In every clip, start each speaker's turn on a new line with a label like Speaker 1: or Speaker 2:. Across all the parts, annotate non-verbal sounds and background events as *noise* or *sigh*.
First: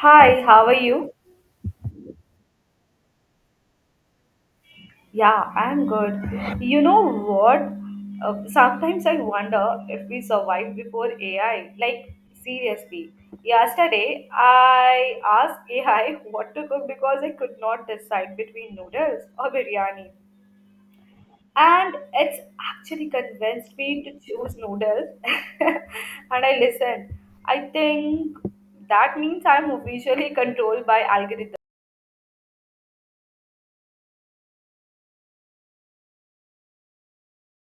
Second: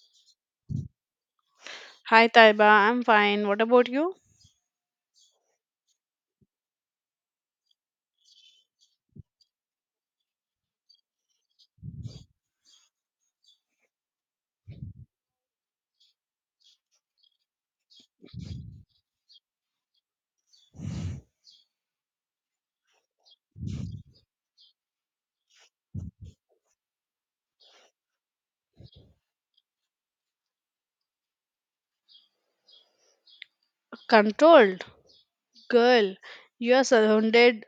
Speaker 1: Hi, how are you?
Speaker 2: Hi Taiba, I'm fine. What about you?
Speaker 1: Yeah, I'm good. You know what? Sometimes I wonder if we survived before AI. Like, seriously. Yesterday, I asked AI *laughs* what to cook because I could not decide between noodles or biryani. And it's actually convinced me to choose noodles. *laughs* And I listened. I think that means I'm officially controlled by algorithms.
Speaker 2: Controlled. Girl, you are surrounded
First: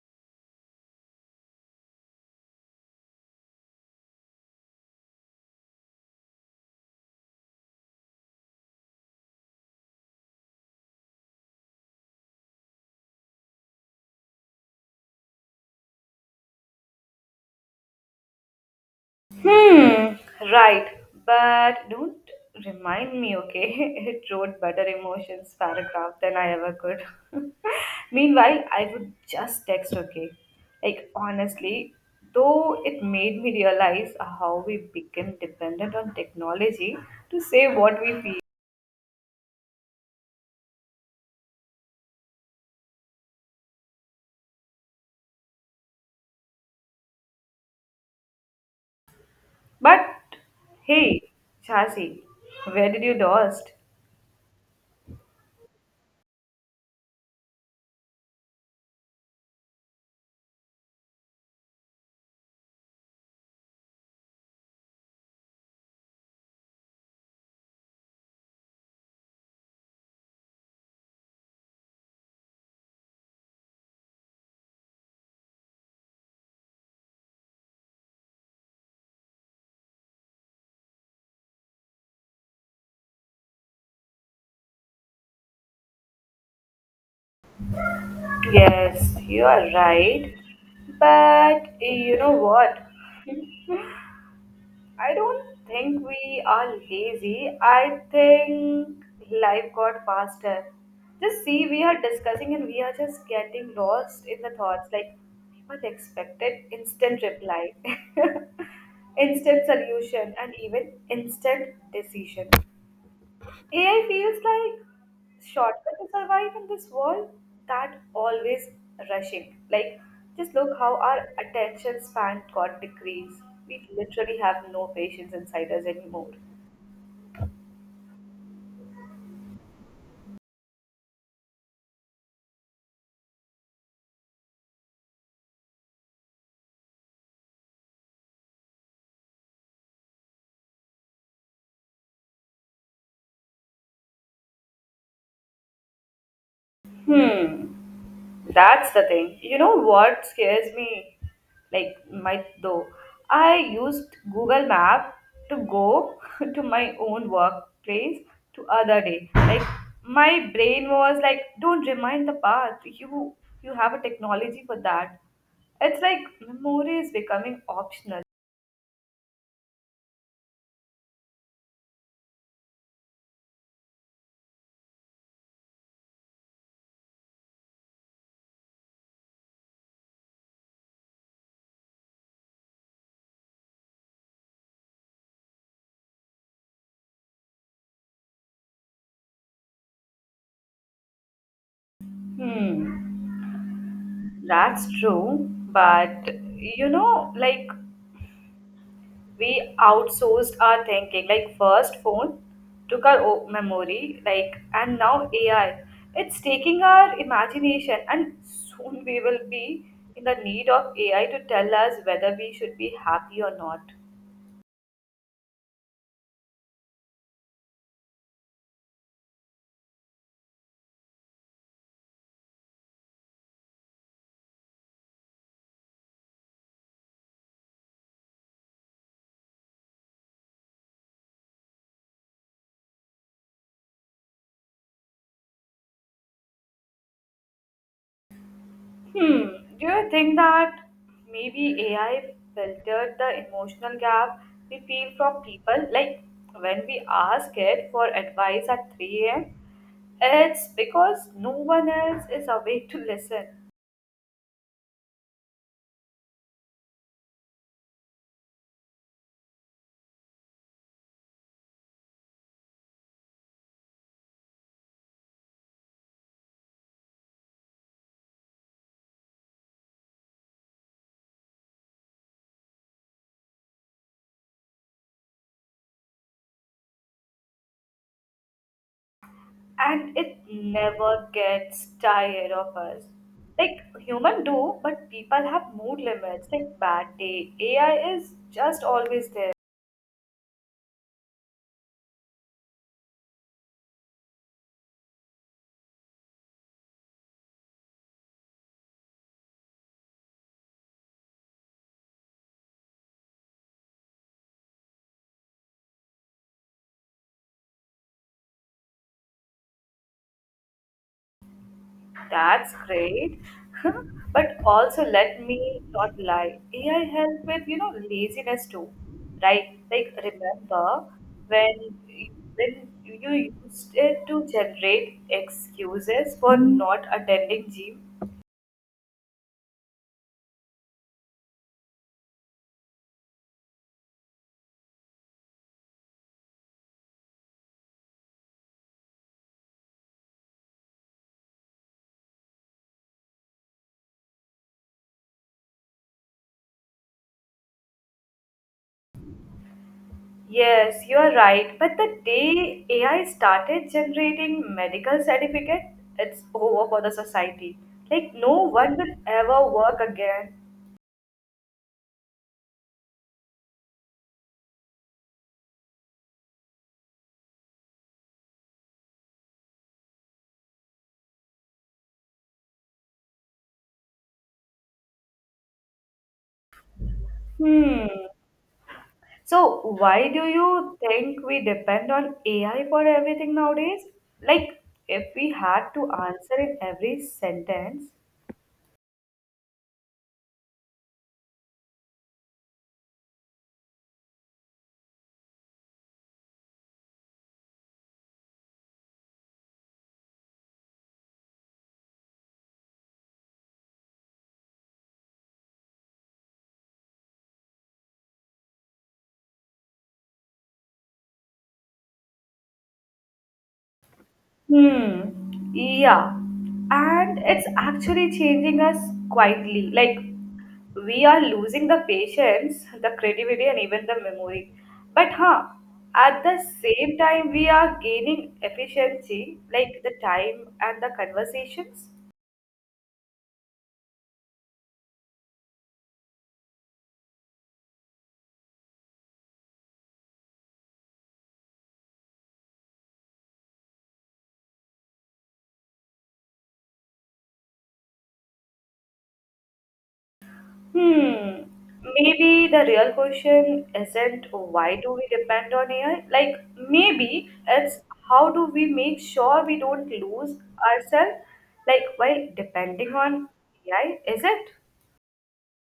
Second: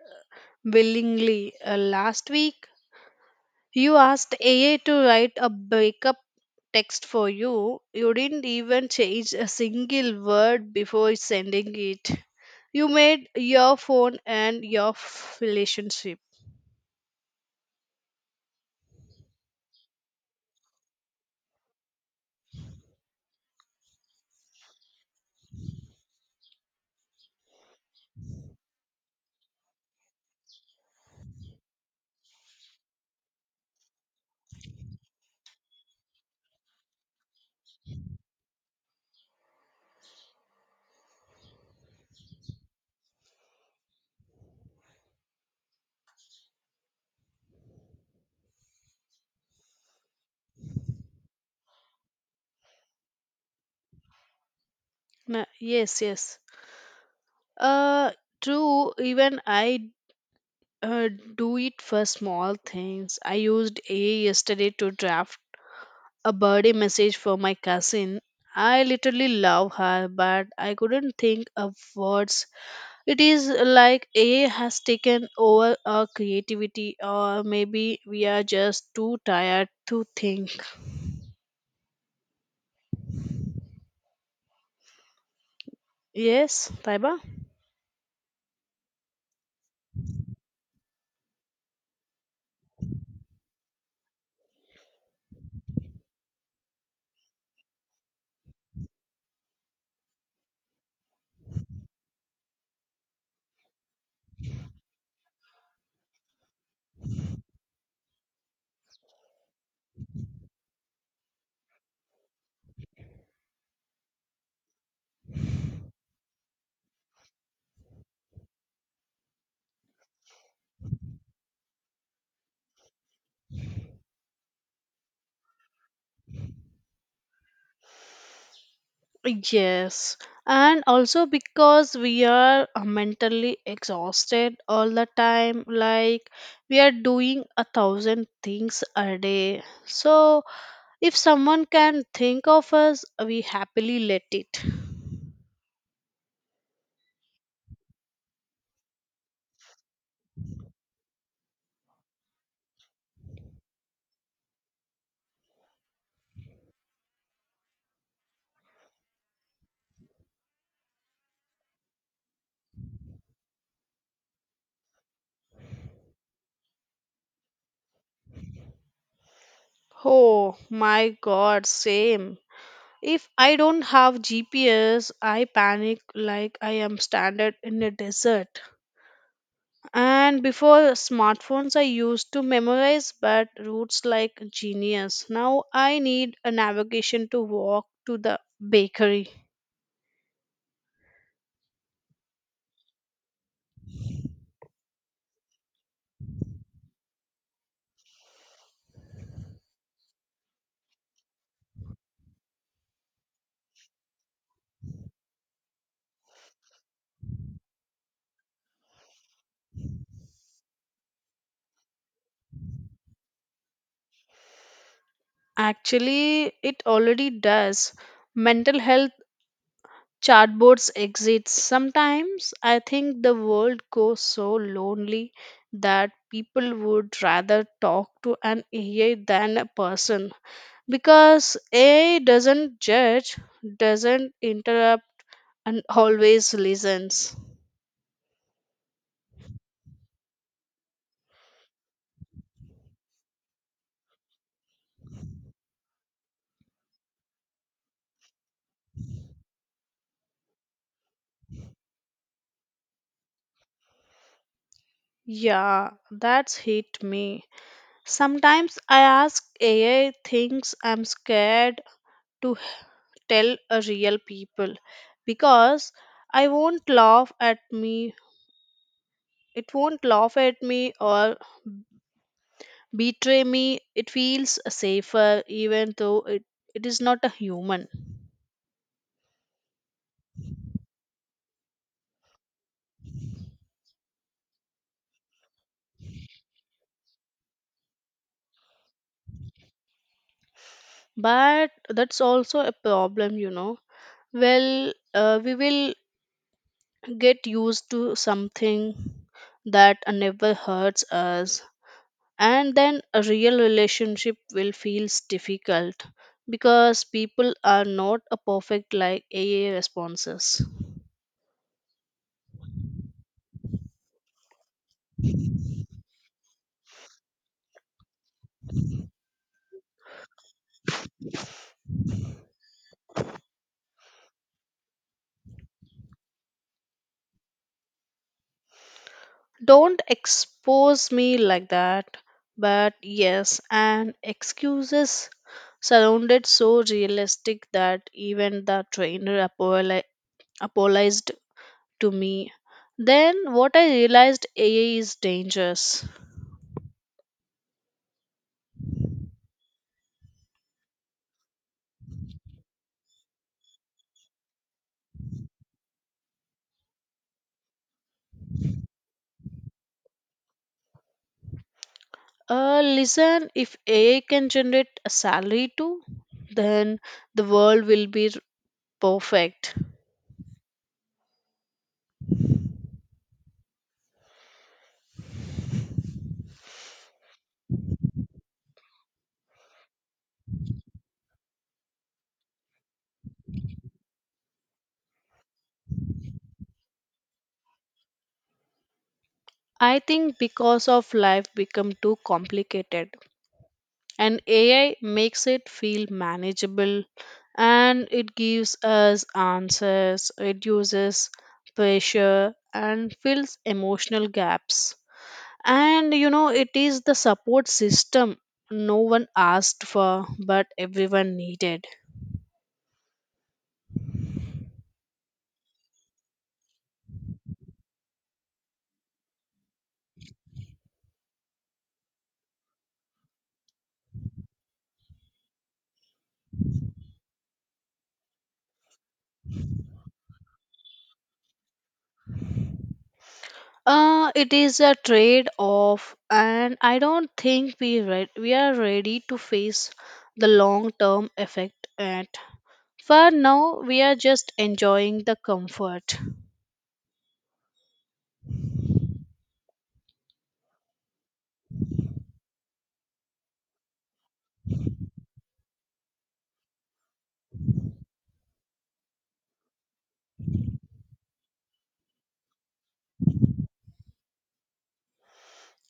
Speaker 2: willingly. Last week, you asked AI to write a breakup text for you. You didn't even change a single word before sending it. You made your phone and your relationship.
Speaker 1: Hmm, right. But don't remind me, okay? *laughs* It wrote better emotions paragraph than I ever could. *laughs* Meanwhile, I would just text, okay? Like, honestly, though it made me realize how we became dependent on technology to say what we feel. But hey, Chasi, where did you lost?
Speaker 2: Yes, yes. Uh, True. Even I uh, do it for small things. I used AI yesterday to draft a birthday message for my cousin. I literally love her, but I couldn't think of words. It is like AI has taken over our creativity, or maybe we are just too tired to think. Yes, Taiba?
Speaker 1: Yes, you are right. But you know what? *laughs* I don't think we are lazy. I think life got faster. Just see, we are discussing and we are just getting lost in the thoughts. Like people expected instant reply, *laughs* instant solution, and even instant decision. AI feels like shortcut to survive in this world that always rushing. Like, just look how our attention span got decreased. We literally have no patience inside us anymore.
Speaker 2: Yes. And also because we are mentally exhausted all the time, like we are doing a thousand things a day. So if someone can think of us, we happily let it.
Speaker 1: Hmm. That's the thing. You know what scares me? Like my though, I used Google Map to go *laughs* to my own workplace to other day. Like my brain was like, don't remind the path. You have a technology for that. It's like memory is becoming optional.
Speaker 2: Oh my god, same. If I don't have GPS, I panic like I am stranded in a desert. And before smartphones, I used to memorize but routes like genius. Now I need a navigation to walk to the bakery.
Speaker 1: Hmm, that's true. But you know, like we outsourced our thinking like first phone took our o- memory like and now AI it's taking our imagination, and soon we will be in the need of AI to tell us whether we should be happy or not.
Speaker 2: Actually, it already does. Mental health chatbots exist. Sometimes I think the world goes so lonely that people would rather talk to an AI than a person because AI doesn't judge, doesn't interrupt, and always listens.
Speaker 1: Hmm, do you think that maybe AI filtered the emotional gap we feel from people, like when we ask it for advice at 3 a.m., it's because no one else is awake to listen.
Speaker 2: Yeah, that's hit me. Sometimes I ask AI things I'm scared to tell a real people, because I won't laugh at me. It won't laugh at me or betray me. It feels safer even though it is not a human.
Speaker 1: And it never gets tired of us. Like human do, but people have mood limits. Like bad day, AI is just always there.
Speaker 2: But that's also a problem, you know. Well, we will get used to something that never hurts us, and then a real relationship will feel difficult because people are not a perfect like AI responses.
Speaker 1: That's great, *laughs* but also let me not lie. AI help with you know laziness too, right? Like remember when when you used it to generate excuses for not attending gym.
Speaker 2: Don't expose me like that. But yes, and excuses sounded so realistic that even the trainer apologized to me. Then what I realized, AI is dangerous.
Speaker 1: Yes, you are right. But the day AI started generating medical certificate, it's over for the society. Like no one will ever work again.
Speaker 2: Listen, if AI can generate a salary too, then the world will be perfect.
Speaker 1: Hmm. So why do you think we depend on AI for everything nowadays? Like if we had to answer in every sentence,
Speaker 2: I think because of life become too complicated, and AI makes it feel manageable, and it gives us answers, reduces pressure, and fills emotional gaps. And you know, it is the support system no one asked for but everyone needed.
Speaker 1: hmm. Yeah. And it's actually changing us quietly. Like, we are losing the patience, the creativity, and even the memory. But, huh, at the same time, we are gaining efficiency, like the time and the conversations.
Speaker 2: It is a trade off, and I don't think we are ready to face the long term effect yet. For now, we are just enjoying the comfort.
Speaker 1: Hmm. Maybe the real question isn't why do we depend on AI? Like, maybe it's how do we make sure we don't lose ourselves, like, while depending on AI, is it?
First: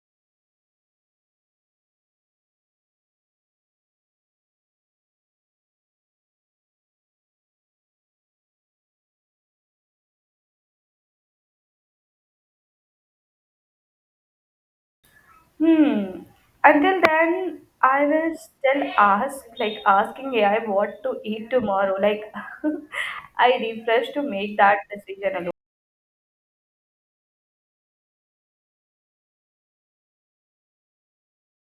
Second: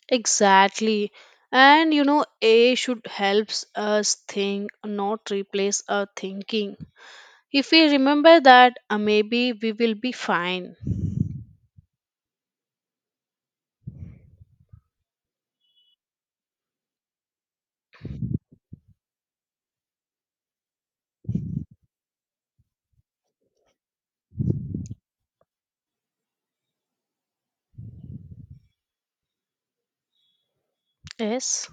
Speaker 2: Exactly. And you know, A should helps us think, not replace our thinking. If we remember that, maybe we will be fine.
Speaker 1: Hmm. Until then, I will still ask, like, asking AI what to eat tomorrow. Like, *laughs* I refresh to make that decision alone.
Speaker 2: Yes.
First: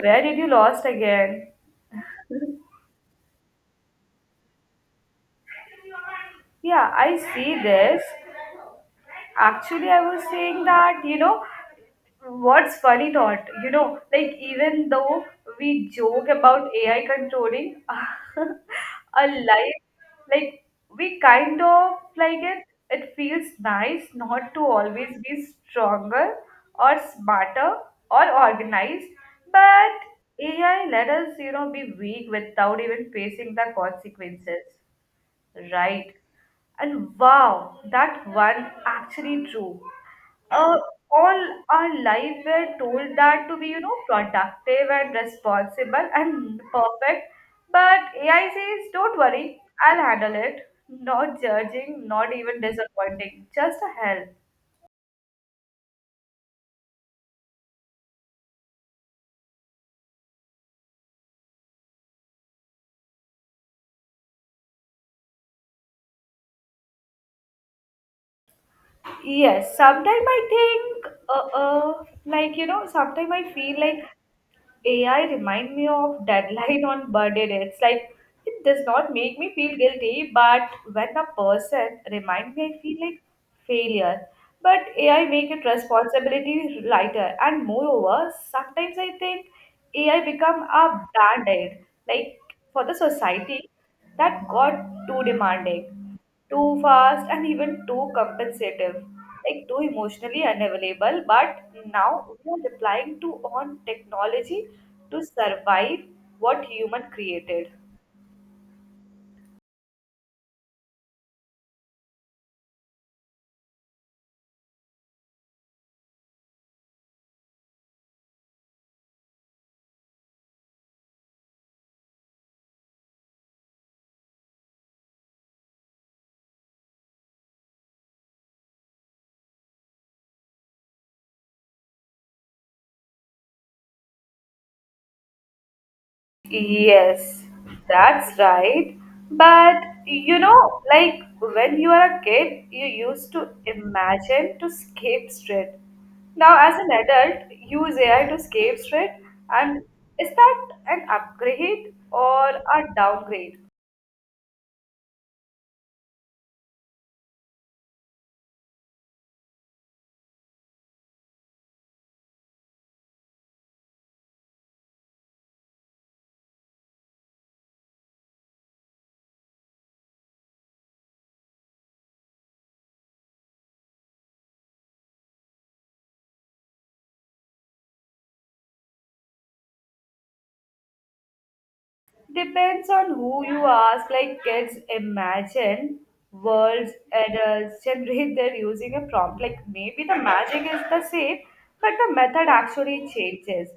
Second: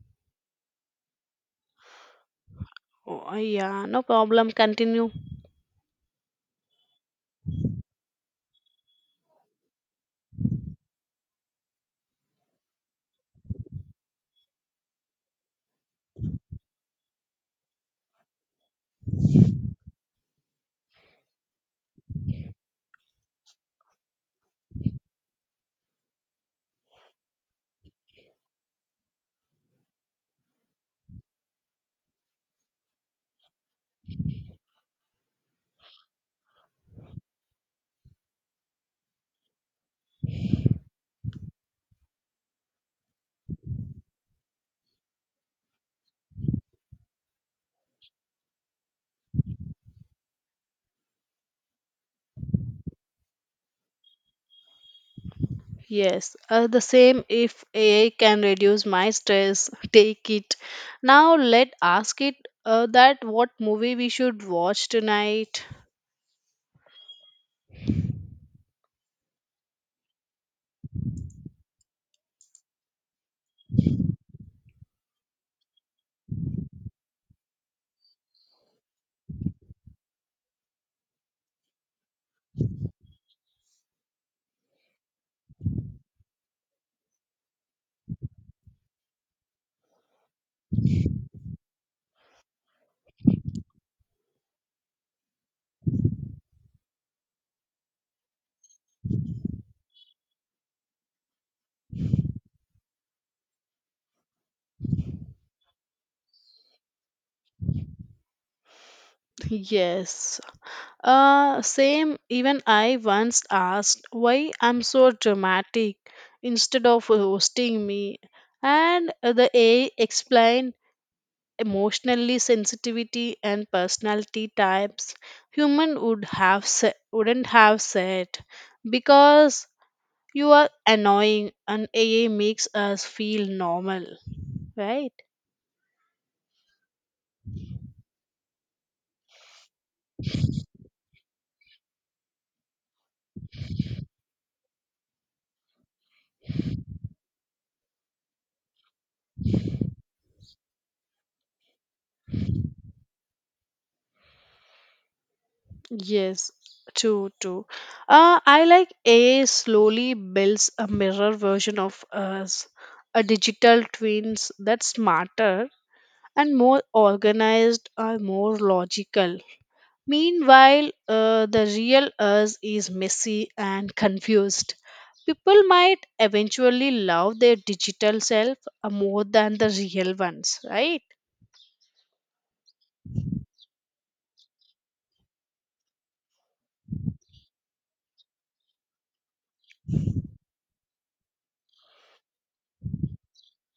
Speaker 1: Where did you lost again?
Speaker 2: Oh, yeah, no problem. Continue.
Speaker 1: Yeah, I see this. Actually, I was saying that, you know, what's funny thought, you know, like even though we joke about AI controlling *laughs* our life, like we kind of like it feels nice not to always be stronger or smarter or organized, but AI let us, you know, be weak without even facing the consequences. Right. And wow, that one actually true. Uh, all our life we're told that to be, you know, productive and responsible and perfect. But AI says, don't worry, I'll handle it. Not judging, not even disappointing, just a help.
Speaker 2: Yes. The same, if AI can reduce my stress, *laughs* take it. Now let ask it that what movie we should watch tonight.
Speaker 1: Yes, sometimes I think, like, you know, sometimes I feel like AI remind me of deadline on birthday day. It's like it does not make me feel guilty, but when a person remind me, I feel like failure. But AI make it responsibility lighter, and moreover, sometimes I think AI become a band aid, like for the society that got too demanding too fast and even too compensative, like too emotionally unavailable. But now we are relying to on technology to survive what human created.
Speaker 2: *laughs* Yes. Same, even I once asked why I'm so dramatic instead of roasting me. And the AI explained emotionally sensitivity and personality types human would have wouldn't have said because you are annoying, and AI makes us feel normal, right?
Speaker 1: Yes, that's right. But you know, like when you are a kid, you used to imagine to escape straight. Now, as an adult, use AI to escape straight, and is that an upgrade or a downgrade?
Speaker 2: Yes, true, true. I like AI slowly builds a mirror version of us, a digital twins that's smarter and more organized and more logical. Meanwhile, the real us is messy and confused. People might eventually love their digital self more than the real ones, right?
Speaker 1: Depends on who you ask. Like kids imagine worlds, adults generate their using a prompt. Like maybe the magic is the same, but the method actually changes.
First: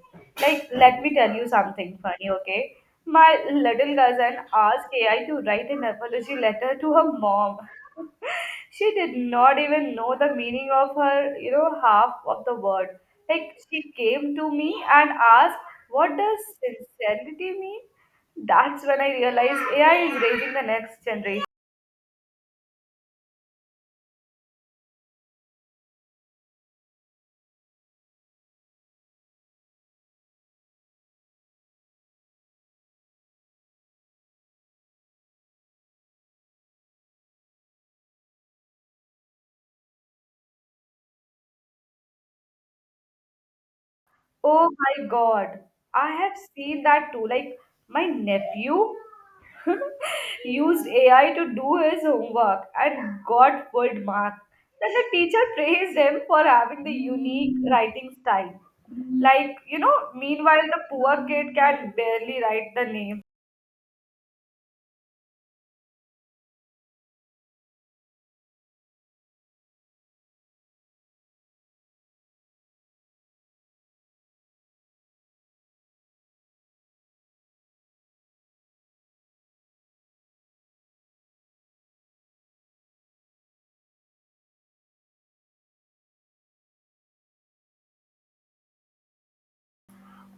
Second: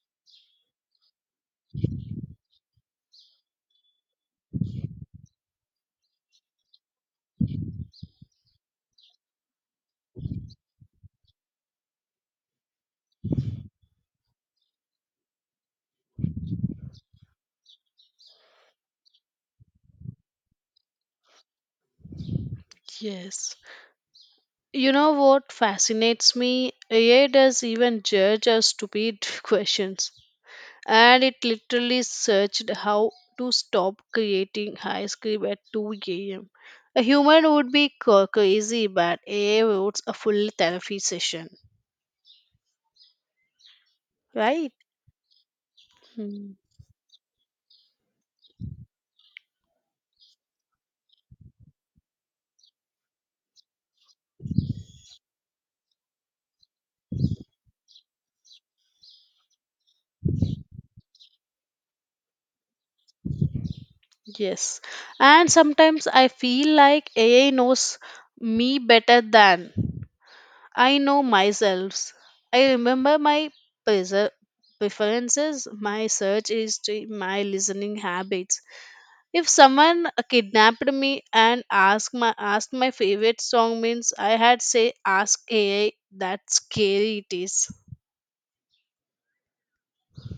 Speaker 1: Like let me tell you something funny, okay? My little cousin asked AI to write an apology letter to her mom. *laughs* She did not even know the meaning of her, you know, half of the word. Like she came to me and asked, "What does sincerity mean?" That's when I realized AI is raising the next generation.
Speaker 2: Yes. You know what fascinates me? AI does even judge our stupid *laughs* questions. And it literally searched how to stop creating high script at 2 a.m. A human would be crazy, but AI votes a full therapy session,
Speaker 1: Oh
Speaker 2: right?
Speaker 1: my god, I have
Speaker 2: Hmm.
Speaker 1: seen that too. Like, my nephew *laughs* used AI to do his homework and got full marks. Then the teacher praised him for having the unique writing style. Like, you know, meanwhile, the poor kid can barely write the name.
Speaker 2: Yes. And sometimes I feel like AI knows me better than I know myself. I remember my preser- preferences, my search history, my listening habits. If someone kidnapped me and asked my favorite song means, I had say ask AI. That's scary it is.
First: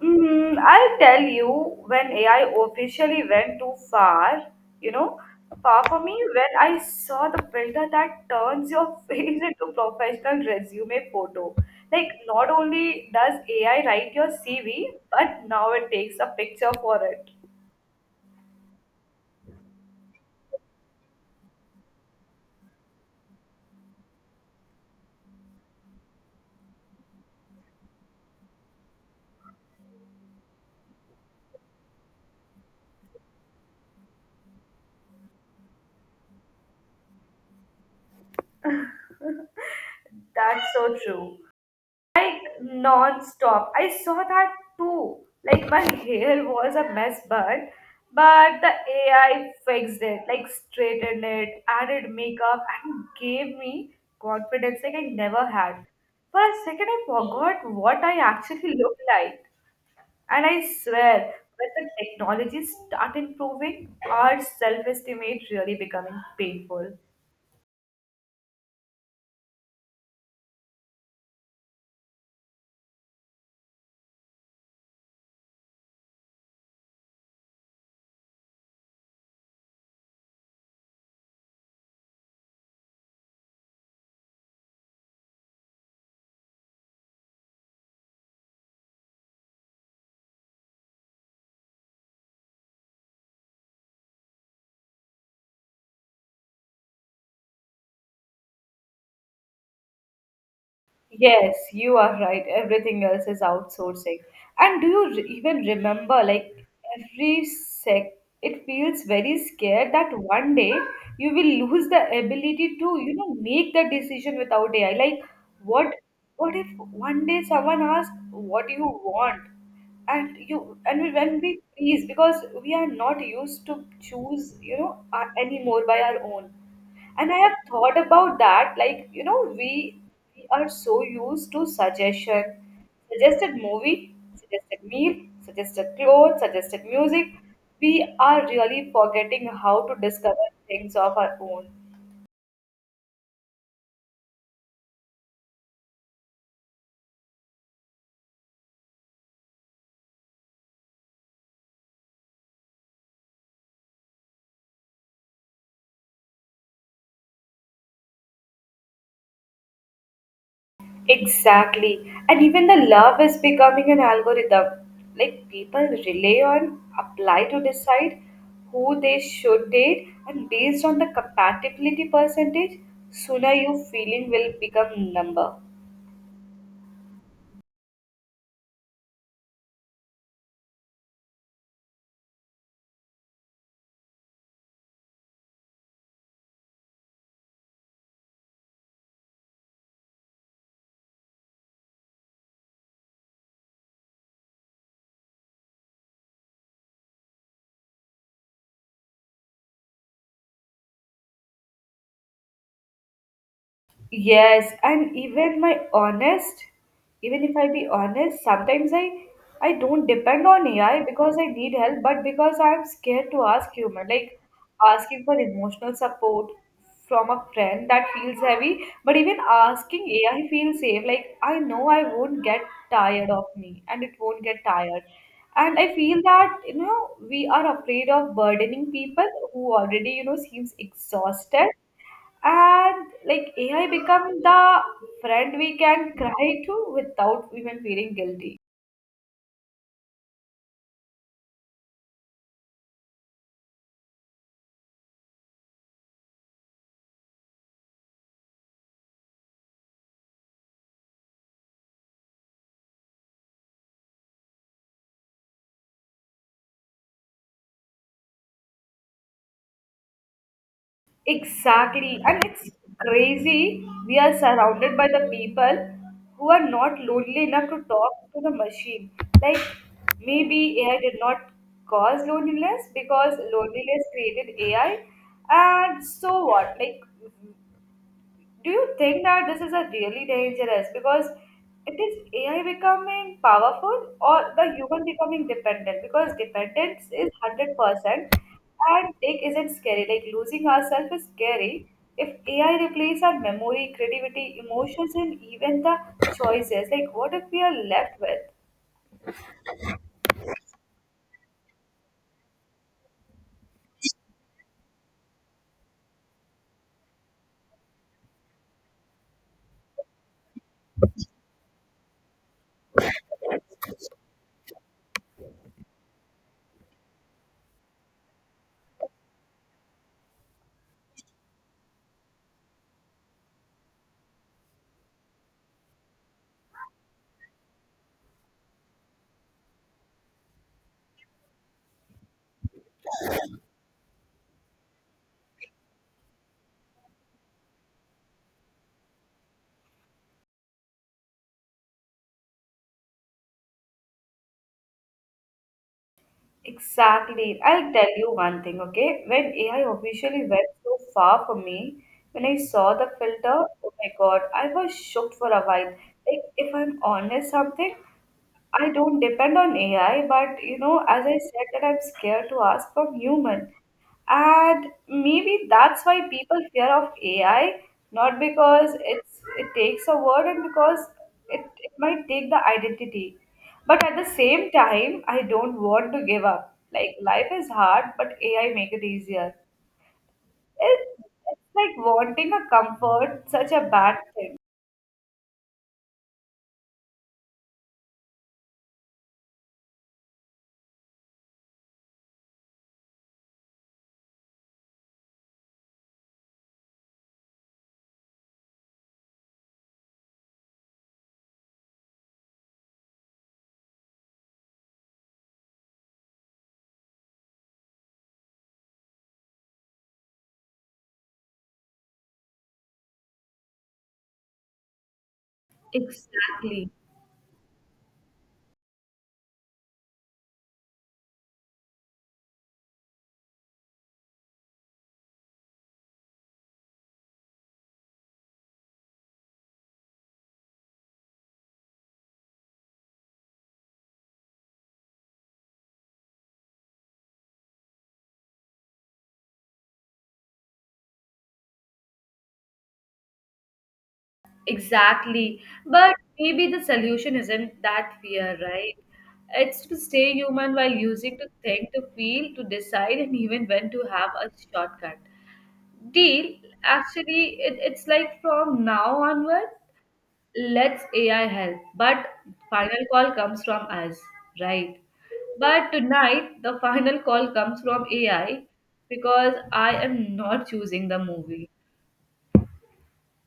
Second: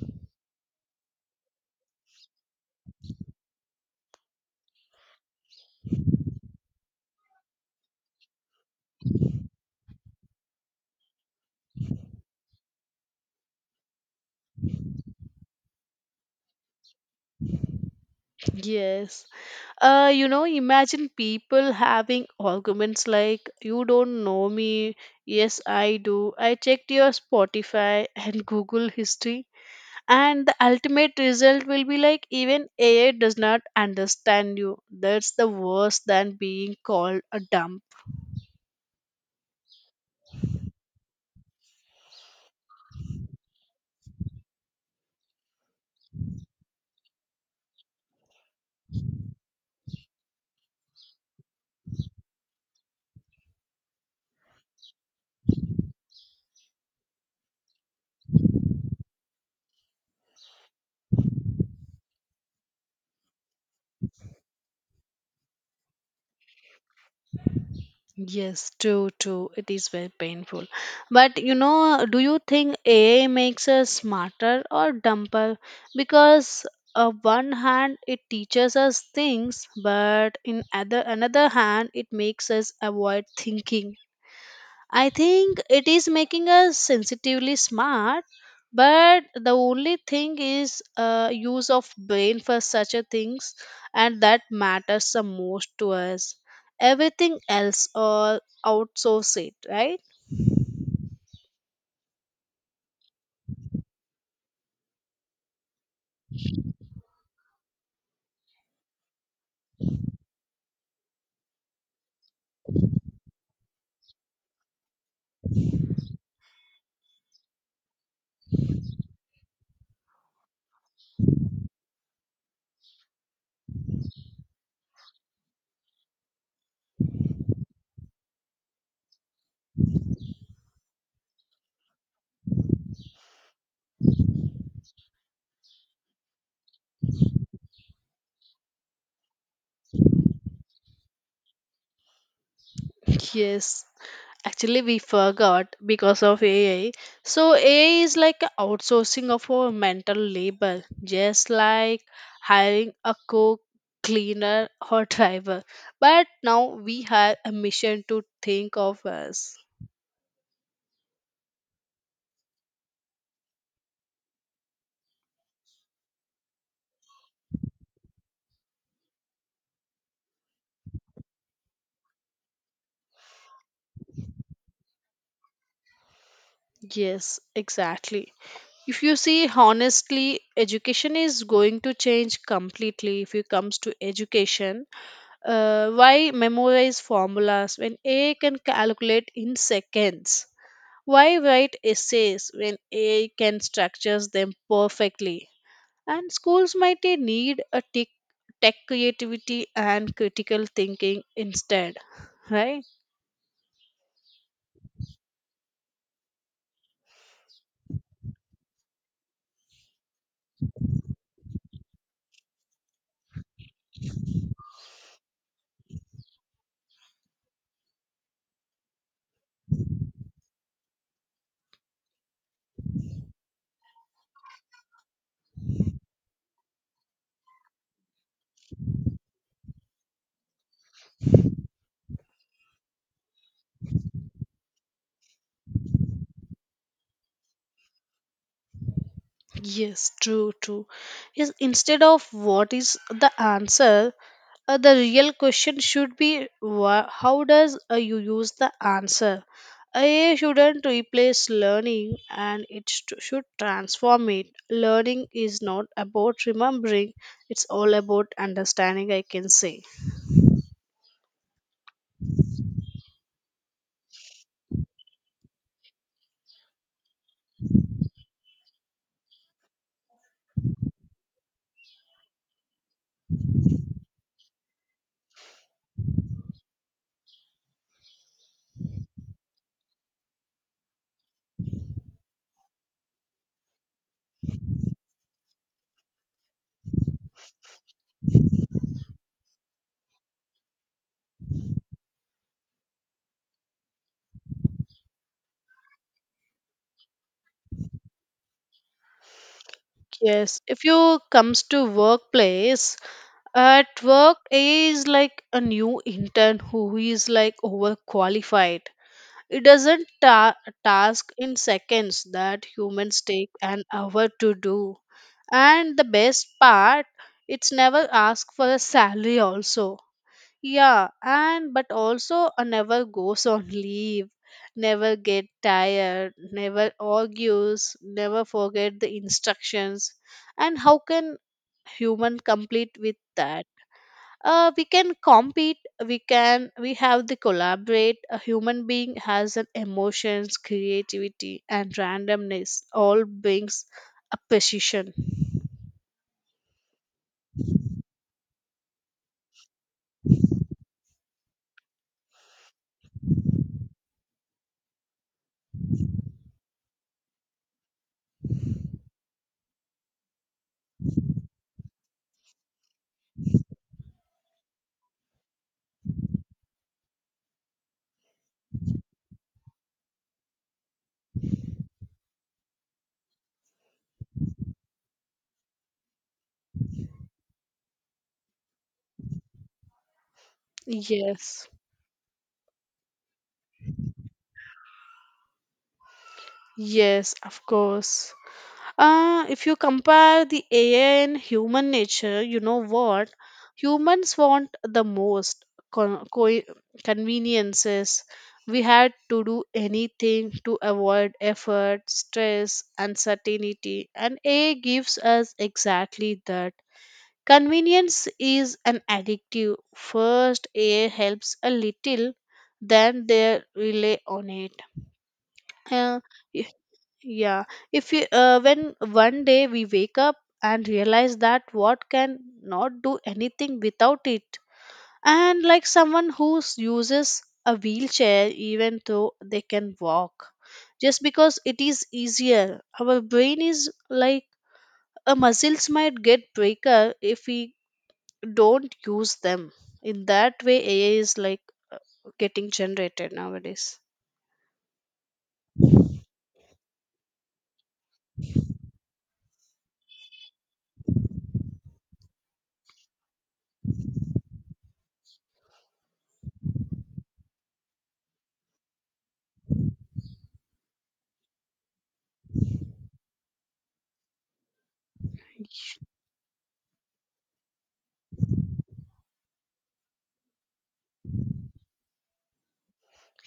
Speaker 1: Mm, I'll tell you when AI officially went too far, you know, far for me, when I saw the filter that turns your *laughs* face into professional resume photo. Like, not only does AI write your CV, but now it takes a picture for it.
Speaker 2: Yes. You know, imagine people having arguments like, you don't know me. Yes, I do. I checked your Spotify and Google history, and the ultimate result will be like, even ai does not understand you. That's the worst than being called a dump.
Speaker 1: *laughs* That's so true. Like non-stop. I saw that too. Like my *laughs* hair was a mess, but the AI fixed it, like straightened it, added makeup, and gave me confidence like I never had. For a second, I forgot what I actually *laughs* looked like, and I swear, when the technology start improving, our self-estimate really becoming painful.
Speaker 2: Yes, true, true, it is very painful. But you know, do you think ai makes us smarter or dumber? Because on one hand it teaches us things, but in other another hand it makes us avoid thinking. I think it is making us sensitively smart, but the only thing is use of brain for such a things, and that matters the most to us. Everything else or outsource it, right?
Speaker 1: Yes, you are right. Everything else is outsourcing. And do you re- even remember, like, every sec, it feels very scared that one day you will lose the ability to, you know, make the decision without AI. Like, what, what if one day someone asks, what do you want? And you, and we- when we freeze, because we are not used to choose, you know, anymore by our own. And I have thought about that, like you know we are so used to suggestion, suggested movie, suggested meal, suggested clothes, suggested music. We are really forgetting how to discover things of our own.
Speaker 2: Yes. Actually, we forgot because of AI. So, AI is like a outsourcing of our mental labor, just like hiring a cook, cleaner, or *laughs* driver. But now we have a mission to think of us.
Speaker 1: Exactly, and even the love is becoming an algorithm. Like people rely on apply to decide who they should date and based on the compatibility percentage, sooner your feeling will become number.
Speaker 2: Yes, exactly. If you see, honestly, education is going to change completely if it comes to education. Why memorize formulas when AI can calculate in seconds? Why write essays when AI can structure them perfectly? And schools might need a tech creativity and critical thinking instead, right?
Speaker 1: Yes, and even my honest, even if I be honest, sometimes I don't depend on AI because I need help, but because I'm scared to ask human, like asking for emotional support from a friend that feels heavy, but even asking AI feels safe. Like I know I won't get tired of me and it won't get tired. And I feel that, you know, we are afraid of burdening people who already, you know, seems exhausted, and like AI become the friend we can cry to without even feeling guilty.
Speaker 2: Yes, true, true. Yes, instead of what is the answer, the real question should be how does you use the answer? AI shouldn't replace learning, and it should transform it. Learning is not about remembering, it's all about understanding, I can say.
Speaker 1: Exactly. And it's crazy. We are surrounded by the people who are not lonely enough to talk to the machine. Like maybe AI did not cause loneliness because loneliness created AI. And so what? Like do you think that this is a really dangerous because it is AI becoming powerful or the human becoming dependent, because dependence is 100% and it not scary like losing ourselves is scary if AI replaces our memory creativity emotions and even the choices, like what if we are left with.
Speaker 2: Yes, if you comes to workplace, at work AI is like a new intern who is like overqualified. It doesn't task in seconds that humans take an hour to do. And the best part, it's never ask for a salary also. Yeah, and but also never goes on leave, never get tired, never argues, never forget the instructions. And how can human complete with that? We can compete, we can, we have the collaborate. A human being has an emotions, creativity and randomness, all brings a precision.
Speaker 1: Exactly. I'll tell you one thing, okay? When AI officially went so far for me, when I saw the filter, oh my God, I was shocked for a while. Like, if I'm honest, something, I don't depend on AI, but you know, as I said, that I'm scared to ask from human, and maybe that's why people fear of AI, not because it's it takes a word and because it might take the identity. But at the same time, I don't want to give up. Like life is hard, but AI make it easier. It, it's
Speaker 2: Yes,
Speaker 1: like wanting a comfort, such a bad thing.
Speaker 2: yes, of course. If you compare the AI and human nature, you know what? Humans want the most con- co- conveniences. We had to do anything to avoid effort, stress, uncertainty, and AI gives us exactly that. Convenience is an addictive. First, AI helps a little, then they rely on it. Uh,
Speaker 1: Exactly.
Speaker 2: yeah, if you, when one day we wake up and realize that what can not do anything without it, and like someone who uses a wheelchair even though they can walk, just because it is easier, our brain is like a muscles might get breaker if we don't use them. In that way, AI is like uh, getting generated nowadays.
Speaker 1: Exactly. But maybe the solution isn't that fear, right? It's to stay human while using to think, to feel, to decide, and even when to have a shortcut. Deal, actually, it's like from now onward, let's AI help. But final call comes from us, right? But tonight, the final call comes from AI because I am not choosing the movie.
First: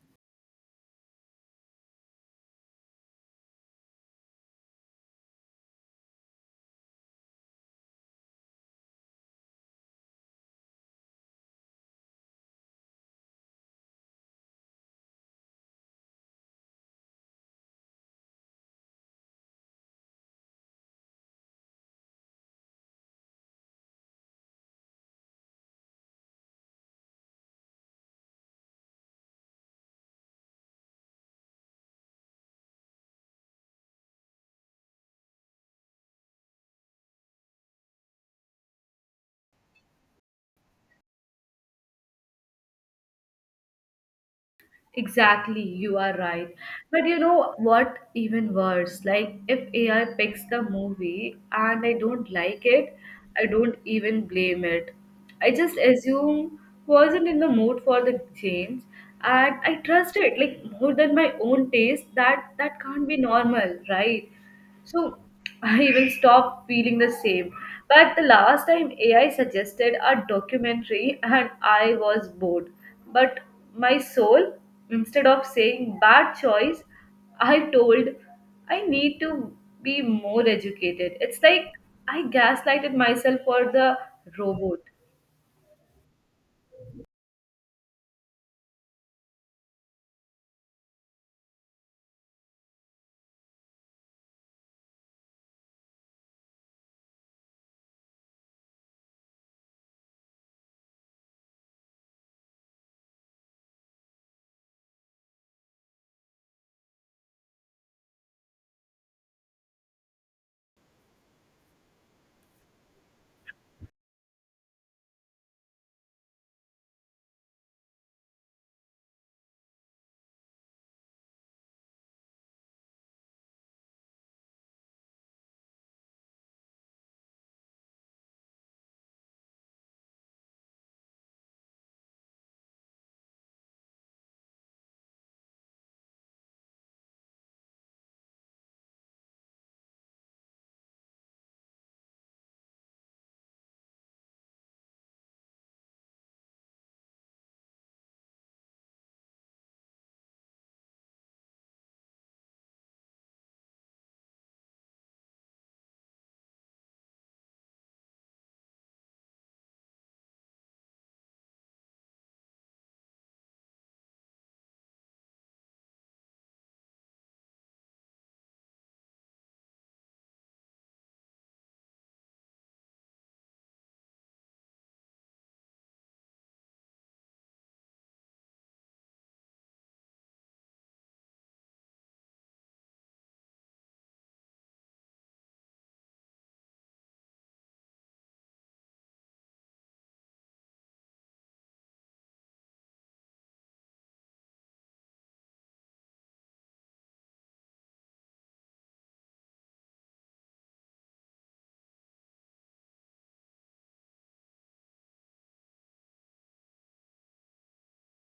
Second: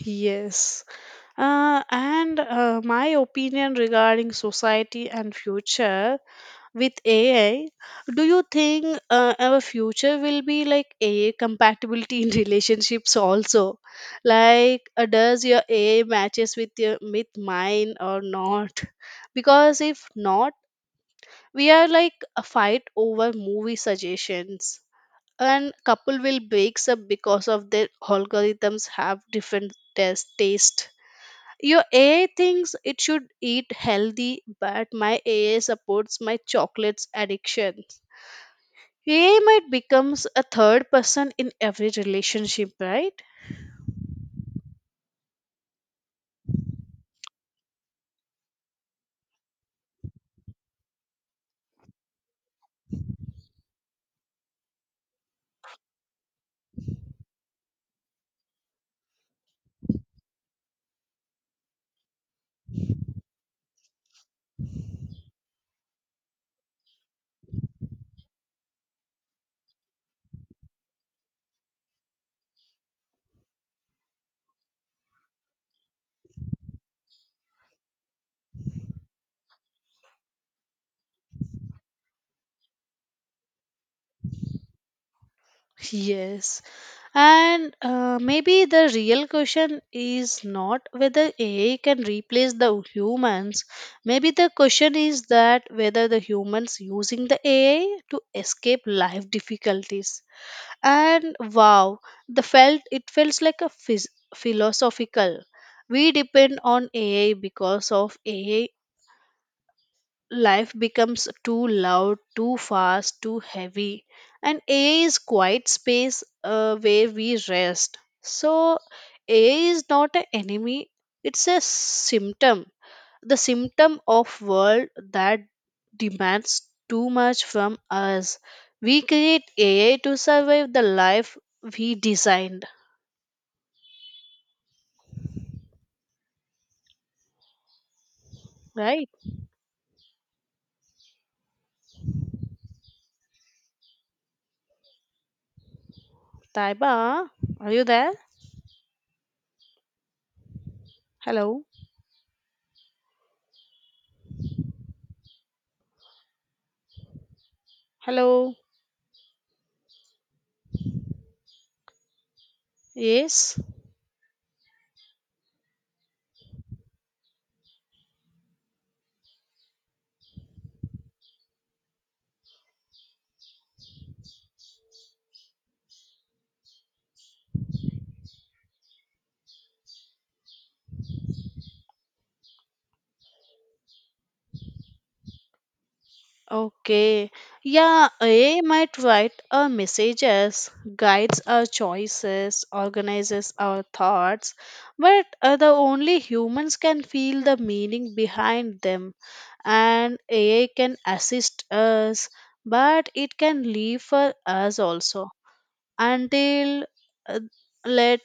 Speaker 2: Yes. And my opinion regarding society and future with AI, do you think our future will be like AI compatibility *laughs* in relationships also? Like, does your AI matches with your with mine or not? Because if not, we are like a fight over movie suggestions, and couple will breaks up because of their algorithms have different test taste. Your AI thinks it should eat healthy, but my AI supports my chocolates addiction. AI might becomes a third person in every relationship, right?
Speaker 1: Exactly, you are right. But you know what, even worse, like if AI picks the movie and I don't like it, I don't even blame it. I just assume wasn't in the mood for the change and I trust it like more than my own taste that can't be normal, right? So *laughs* I even stopped feeling the same. But the last time AI suggested a documentary and I was bored. But my soul, instead of saying bad choice, I told I need to be more educated. It's like I gaslighted myself for the robot.
Speaker 2: Yes. And maybe the real question is not whether AI can replace the humans. Maybe the question is that whether the humans using the AI to escape life difficulties. And wow, the felt it feels like a philosophical. We depend on ai because of ai, life becomes too loud, too fast, too heavy, and ai is quiet space, where we rest. So ai is not an enemy, it's a symptom, the symptom of world that demands too much from us. We create ai to survive the life we designed, right? Taiba, are you there? Hello? Hello? Yes. Okay. Yeah, ai might write our messages, guides our choices, organizes our thoughts, but the only humans can feel the meaning behind them. And AI can assist us, but it can leave for us also. Until uh, let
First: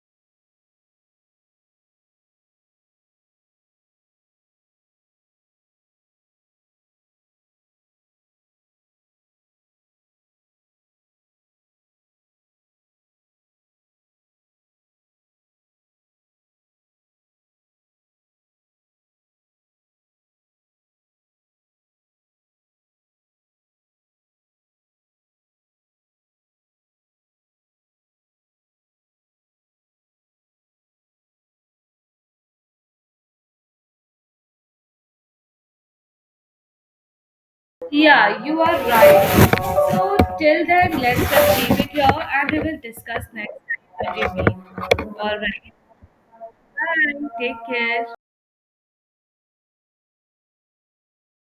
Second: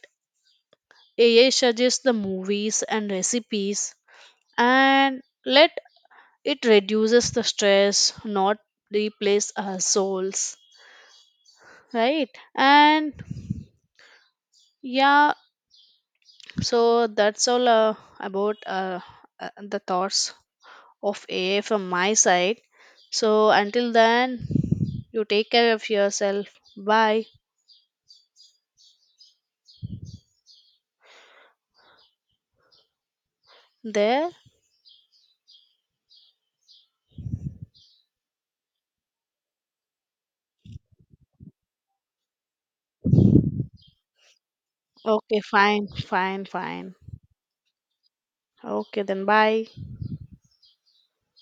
Speaker 2: AI suggest the movies and recipes, and let it reduces the stress, not replace our souls. Right? And yeah, so that's all about the thoughts of AI from my side. So until then, you take care of yourself. Bye. There?
Speaker 1: Yeah, you are right. So till then, let's just leave it here and we will discuss next time when we meet. All
Speaker 2: Okay,
Speaker 1: right.
Speaker 2: fine, fine, fine.
Speaker 1: Bye. Take care.
Speaker 2: Okay, then bye.